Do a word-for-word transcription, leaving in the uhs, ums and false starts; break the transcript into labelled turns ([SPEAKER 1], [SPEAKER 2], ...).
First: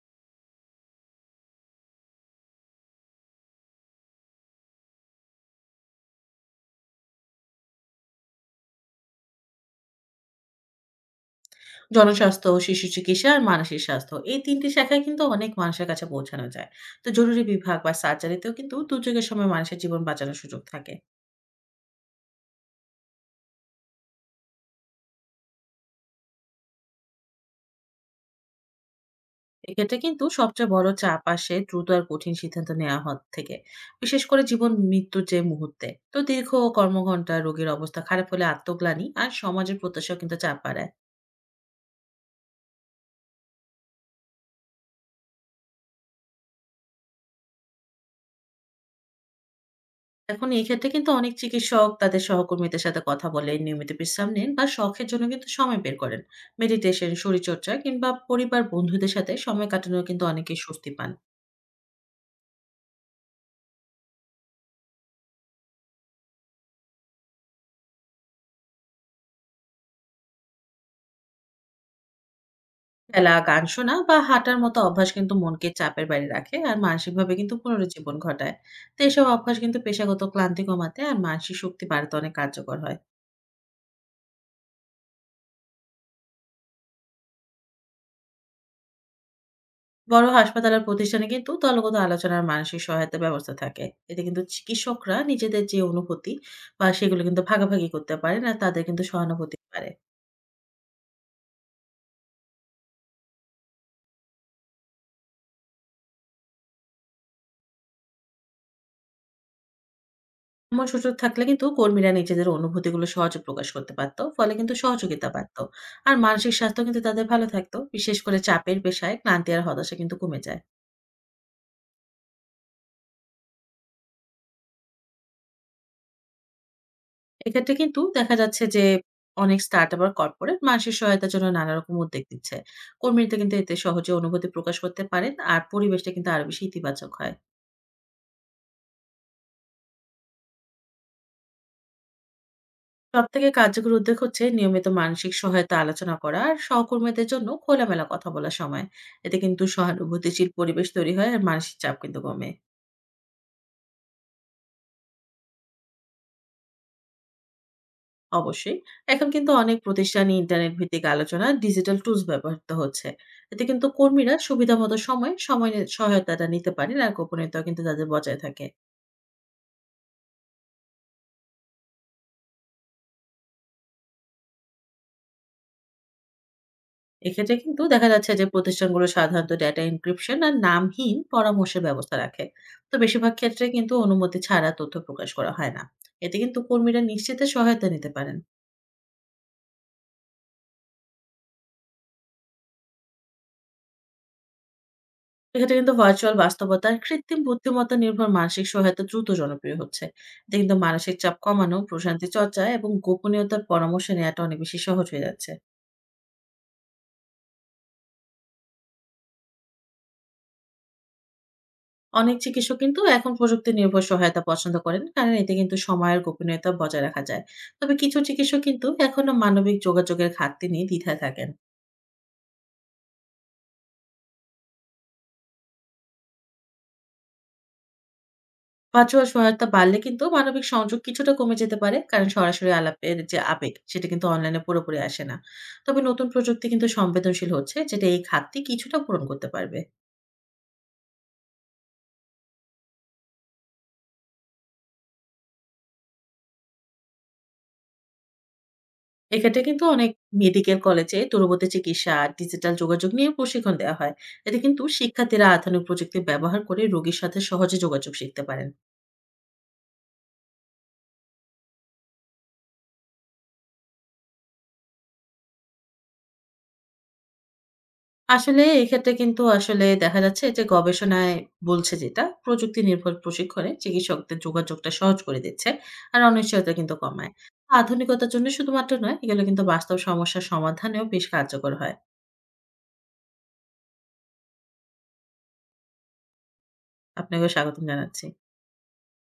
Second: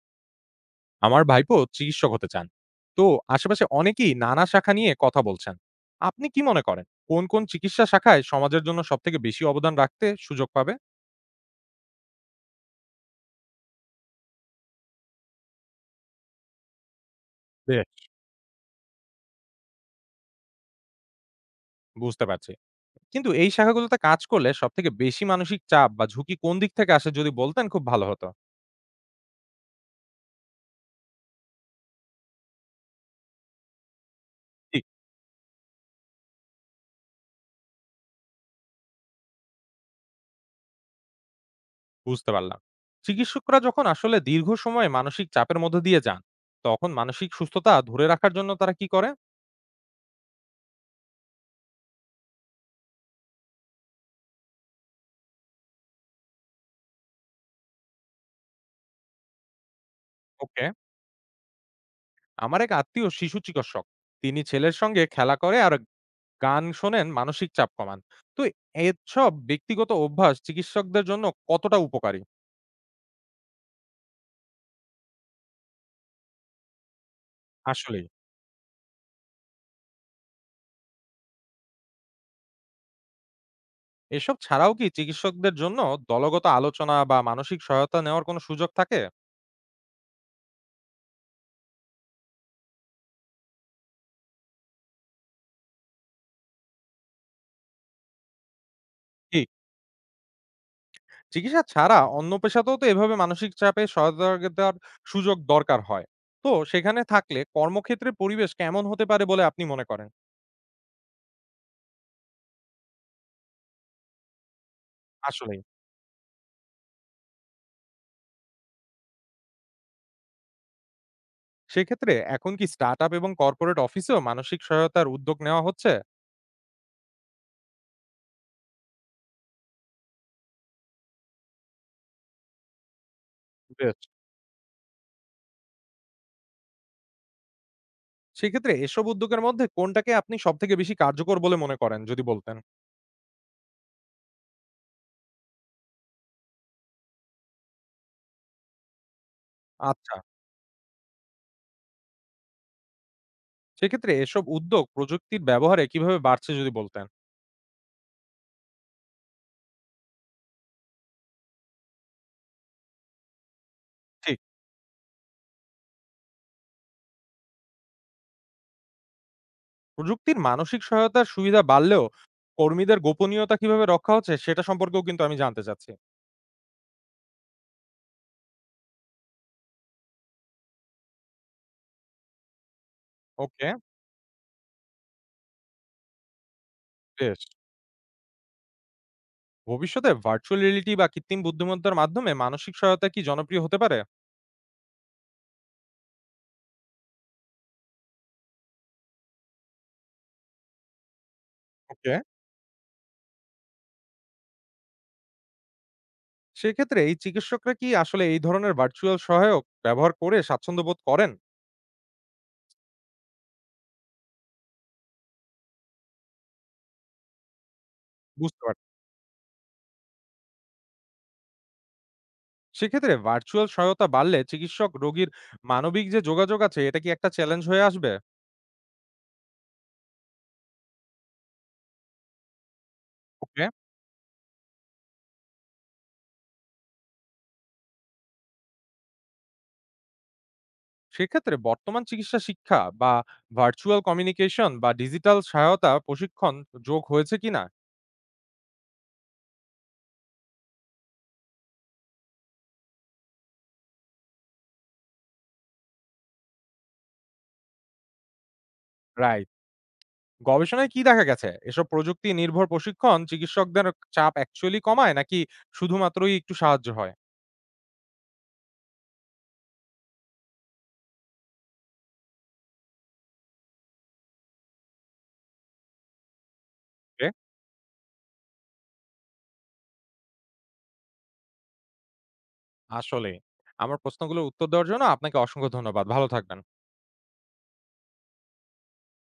[SPEAKER 1] আমার ভাইপো চিকিৎসক হতে চান। তো আশেপাশে অনেকেই নানা শাখা নিয়ে কথা বলছেন। আপনি কি মনে করেন কোন, কোন চিকিৎসা শাখায় সমাজের জন্য সবথেকে বেশি অবদান রাখতে সুযোগ পাবে?
[SPEAKER 2] জনস্বাস্থ্য, শিশু চিকিৎসা আর মানসিক স্বাস্থ্য। এই তিন টি শাখায় কিন্তু অনেক মানুষের কাছে পৌঁছানো যায়। তো জরুরি বিভাগ
[SPEAKER 1] বেশ।
[SPEAKER 2] বা সার্জারিতেও কিন্তু দুর্যোগের সময় মানুষের জীবন বাঁচানোর সুযোগ থাকে।
[SPEAKER 1] বুঝতে পারছি। কিন্তু এই শাখাগুলোতে কাজ করলে সবথেকে বেশি মানসিক চাপ বা ঝুঁকি কোন দিক থেকে আসে যদি বলতেন খুব ভালো হতো।
[SPEAKER 2] এক্ষেত্রে কিন্তু সবচেয়ে বড় চাপ আসে দ্রুত আর কঠিন সিদ্ধান্ত নেওয়া হওয়া থেকে। বিশেষ করে জীবন
[SPEAKER 1] ঠিক।
[SPEAKER 2] মৃত্যুর যে মুহূর্তে। তো দীর্ঘ কর্মঘণ্টা, রোগীর অবস্থা খারাপ হলে আত্মগ্লানি আর সমাজের প্রত্যাশাও কিন্তু চাপ বাড়ায়।
[SPEAKER 1] বুঝতে পারলাম। চিকিৎসকরা যখন আসলে দীর্ঘ সময় মানসিক চাপের মধ্য দিয়ে যান, তখন মানসিক সুস্থতা ধরে রাখার জন্য তারা কি করে?
[SPEAKER 2] এখন এই ক্ষেত্রে কিন্তু অনেক চিকিৎসক তাদের সহকর্মীদের সাথে কথা বলেন, নিয়মিত বিশ্রাম নেন বা শখের জন্য কিন্তু সময় বের করেন। মেডিটেশন, শরীরচর্চা কিংবা পরিবার বন্ধুদের সাথে সময় কাটানো কিন্তু অনেকেই
[SPEAKER 1] ওকে।
[SPEAKER 2] স্বস্তি পান।
[SPEAKER 1] আমার এক আত্মীয় শিশু চিকিৎসক। তিনি ছেলের সঙ্গে খেলা করে আর গান শোনেন, মানসিক চাপ কমান। তো এসব ব্যক্তিগত অভ্যাস চিকিৎসকদের জন্য কতটা উপকারী?
[SPEAKER 2] খেলা, গান শোনা বা হাঁটার মতো অভ্যাস কিন্তু মনকে চাপের বাইরে রাখে আর মানসিকভাবে কিন্তু
[SPEAKER 1] আসলেই।
[SPEAKER 2] পুনরুজ্জীবন ঘটায়। তো এসব অভ্যাস কিন্তু পেশাগত ক্লান্তি কমাতে আর মানসিক শক্তি বাড়াতে অনেক কার্যকর হয়।
[SPEAKER 1] এসব ছাড়াও কি চিকিৎসকদের জন্য দলগত আলোচনা বা মানসিক সহায়তা নেওয়ার কোনো সুযোগ থাকে?
[SPEAKER 2] বড় হাসপাতাল আর প্রতিষ্ঠানে কিন্তু দলগত আলোচনার মানসিক সহায়তা ব্যবস্থা থাকে। এতে কিন্তু চিকিৎসকরা নিজেদের যে অনুভূতি বা সেগুলো কিন্তু ভাগাভাগি করতে পারে না তাদের কিন্তু
[SPEAKER 1] ঠিক।
[SPEAKER 2] সহানুভূতি পারে।
[SPEAKER 1] চিকিৎসা ছাড়া অন্য পেশাতেও তো এভাবে মানসিক চাপে সহায়তা দেওয়ার সুযোগ দরকার হয়। তো সেখানে থাকলে কর্মক্ষেত্রের পরিবেশ কেমন হতে পারে বলে আপনি মনে করেন?
[SPEAKER 2] এমন সুযোগ থাকলে কিন্তু কর্মীরা নিজেদের অনুভূতিগুলো সহজে প্রকাশ করতে পারতো, ফলে কিন্তু সহযোগিতা
[SPEAKER 1] আসলেই।
[SPEAKER 2] পারতো। আর মানসিক স্বাস্থ্য কিন্তু তাদের ভালো থাকতো, বিশেষ করে চাপের পেশায় ক্লান্তি আর হতাশা কিন্তু কমে যায়।
[SPEAKER 1] সেক্ষেত্রে এখন কি স্টার্টআপ এবং কর্পোরেট অফিসেও মানসিক সহায়তার উদ্যোগ নেওয়া হচ্ছে?
[SPEAKER 2] এক্ষেত্রে কিন্তু দেখা যাচ্ছে যে অনেক স্টার্টআপ আর কর্পোরেট মানসিক সহায়তার জন্য নানা রকম উদ্যোগ দিচ্ছে। কর্মীরা কিন্তু এতে
[SPEAKER 1] বেশ।
[SPEAKER 2] সহজে অনুভূতি প্রকাশ করতে পারেন আর পরিবেশটা কিন্তু আরো বেশি ইতিবাচক হয়।
[SPEAKER 1] সেক্ষেত্রে এসব উদ্যোগের মধ্যে কোনটাকে আপনি সবথেকে বেশি কার্যকর বলে মনে করেন যদি বলতেন?
[SPEAKER 2] সব থেকে কার্যকর উদ্যোগ হচ্ছে নিয়মিত মানসিক সহায়তা আলোচনা করা আর সহকর্মীদের জন্য খোলামেলা কথা বলার সময়। এতে কিন্তু
[SPEAKER 1] আচ্ছা।
[SPEAKER 2] সহানুভূতিশীল পরিবেশ তৈরি হয় আর মানসিক চাপ কিন্তু কমে।
[SPEAKER 1] সেক্ষেত্রে এসব উদ্যোগ প্রযুক্তির ব্যবহারে কিভাবে বাড়ছে যদি বলতেন?
[SPEAKER 2] অবশ্যই। এখন কিন্তু অনেক প্রতিষ্ঠানই ইন্টারনেট ভিত্তিক আলোচনা, ডিজিটাল টুলস ব্যবহৃত হচ্ছে। এতে কিন্তু কর্মীরা
[SPEAKER 1] ঠিক।
[SPEAKER 2] সুবিধামতো সময়ে সময় নি সহায়তাটা নিতে পারেন আর গোপনীয়তাও কিন্তু তাদের বজায় থাকে।
[SPEAKER 1] প্রযুক্তির মানসিক সহায়তার সুবিধা বাড়লেও কর্মীদের গোপনীয়তা কিভাবে রক্ষা হচ্ছে সেটা সম্পর্কেও কিন্তু আমি জানতে চাচ্ছি।
[SPEAKER 2] এক্ষেত্রে কিন্তু দেখা যাচ্ছে যে প্রতিষ্ঠানগুলো সাধারণত ডেটা এনক্রিপশন আর নামহীন পরামর্শের ব্যবস্থা রাখে। তো বেশিরভাগ ক্ষেত্রে
[SPEAKER 1] ওকে,
[SPEAKER 2] কিন্তু অনুমতি ছাড়া তথ্য প্রকাশ করা হয় না। এতে কিন্তু কর্মীরা
[SPEAKER 1] বেশ।
[SPEAKER 2] নিশ্চিন্তে সহায়তা নিতে পারেন।
[SPEAKER 1] ভবিষ্যতে ভার্চুয়াল রিয়েলিটি বা কৃত্রিম বুদ্ধিমত্তার মাধ্যমে মানসিক সহায়তা কি জনপ্রিয় হতে পারে?
[SPEAKER 2] এক্ষেত্রে কিন্তু ভার্চুয়াল বাস্তবতা আর কৃত্রিম বুদ্ধিমত্তা নির্ভর মানসিক সহায়তা দ্রুত জনপ্রিয় হচ্ছে। এতে কিন্তু মানসিক চাপ কমানো,
[SPEAKER 1] ওকে।
[SPEAKER 2] প্রশান্তি চর্চা এবং গোপনীয়তার পরামর্শ নেওয়াটা অনেক বেশি সহজ হয়ে যাচ্ছে।
[SPEAKER 1] সেক্ষেত্রে এই চিকিৎসকরা কি আসলে এই ধরনের ভার্চুয়াল সহায়ক ব্যবহার করে স্বাচ্ছন্দ্য বোধ করেন?
[SPEAKER 2] অনেক চিকিৎসক কিন্তু এখন প্রযুক্তি নির্ভর সহায়তা পছন্দ করেন, কারণ এতে কিন্তু সময়ের গোপনীয়তা বজায় রাখা যায়। তবে কিছু চিকিৎসক
[SPEAKER 1] বুঝতে
[SPEAKER 2] কিন্তু
[SPEAKER 1] পারছি।
[SPEAKER 2] এখনো মানবিক যোগাযোগের ঘাটতি নিয়ে দ্বিধায় থাকেন।
[SPEAKER 1] সেক্ষেত্রে ভার্চুয়াল সহায়তা বাড়লে চিকিৎসক রোগীর মানবিক যে যোগাযোগ আছে এটা কি একটা চ্যালেঞ্জ হয়ে আসবে?
[SPEAKER 2] ভার্চুয়াল সহায়তা বাড়লে কিন্তু মানবিক সংযোগ কিছুটা কমে যেতে পারে, কারণ সরাসরি আলাপের যে
[SPEAKER 1] ওকে।
[SPEAKER 2] আবেগ সেটা কিন্তু অনলাইনে পুরোপুরি আসে না। তবে নতুন প্রযুক্তি কিন্তু সংবেদনশীল হচ্ছে, যেটা এই ঘাটতি কিছুটা পূরণ করতে পারবে।
[SPEAKER 1] সেক্ষেত্রে বর্তমান চিকিৎসা শিক্ষা বা ভার্চুয়াল কমিউনিকেশন বা ডিজিটাল সহায়তা প্রশিক্ষণ যোগ হয়েছে কিনা?
[SPEAKER 2] এক্ষেত্রে কিন্তু অনেক মেডিকেল কলেজে দূরবর্তী চিকিৎসা, ডিজিটাল যোগাযোগ নিয়ে প্রশিক্ষণ দেওয়া হয়। এতে কিন্তু শিক্ষার্থীরা আধুনিক প্রযুক্তি ব্যবহার করে রোগীর সাথে সহজে যোগাযোগ শিখতে পারেন।
[SPEAKER 1] রাইট। গবেষণায় কি দেখা গেছে এসব প্রযুক্তি নির্ভর প্রশিক্ষণ চিকিৎসকদের চাপ অ্যাকচুয়ালি কমায় নাকি শুধুমাত্রই একটু সাহায্য হয়?
[SPEAKER 2] আসলে এক্ষেত্রে কিন্তু আসলে দেখা যাচ্ছে যে গবেষণায় বলছে যেটা, প্রযুক্তি নির্ভর প্রশিক্ষণে চিকিৎসকদের যোগাযোগটা সহজ করে দিচ্ছে। আর অনিশ্চয়তা কিন্তু
[SPEAKER 1] ওকে।
[SPEAKER 2] কমায়। আধুনিকতার জন্য শুধুমাত্র নয়, এগুলো কিন্তু বাস্তব সমস্যার সমাধানেও বেশ কার্যকর হয়।
[SPEAKER 1] আসলে আমার প্রশ্নগুলোর উত্তর দেওয়ার জন্য আপনাকে অসংখ্য ধন্যবাদ, ভালো থাকবেন।
[SPEAKER 2] আপনাকেও স্বাগতম জানাচ্ছি।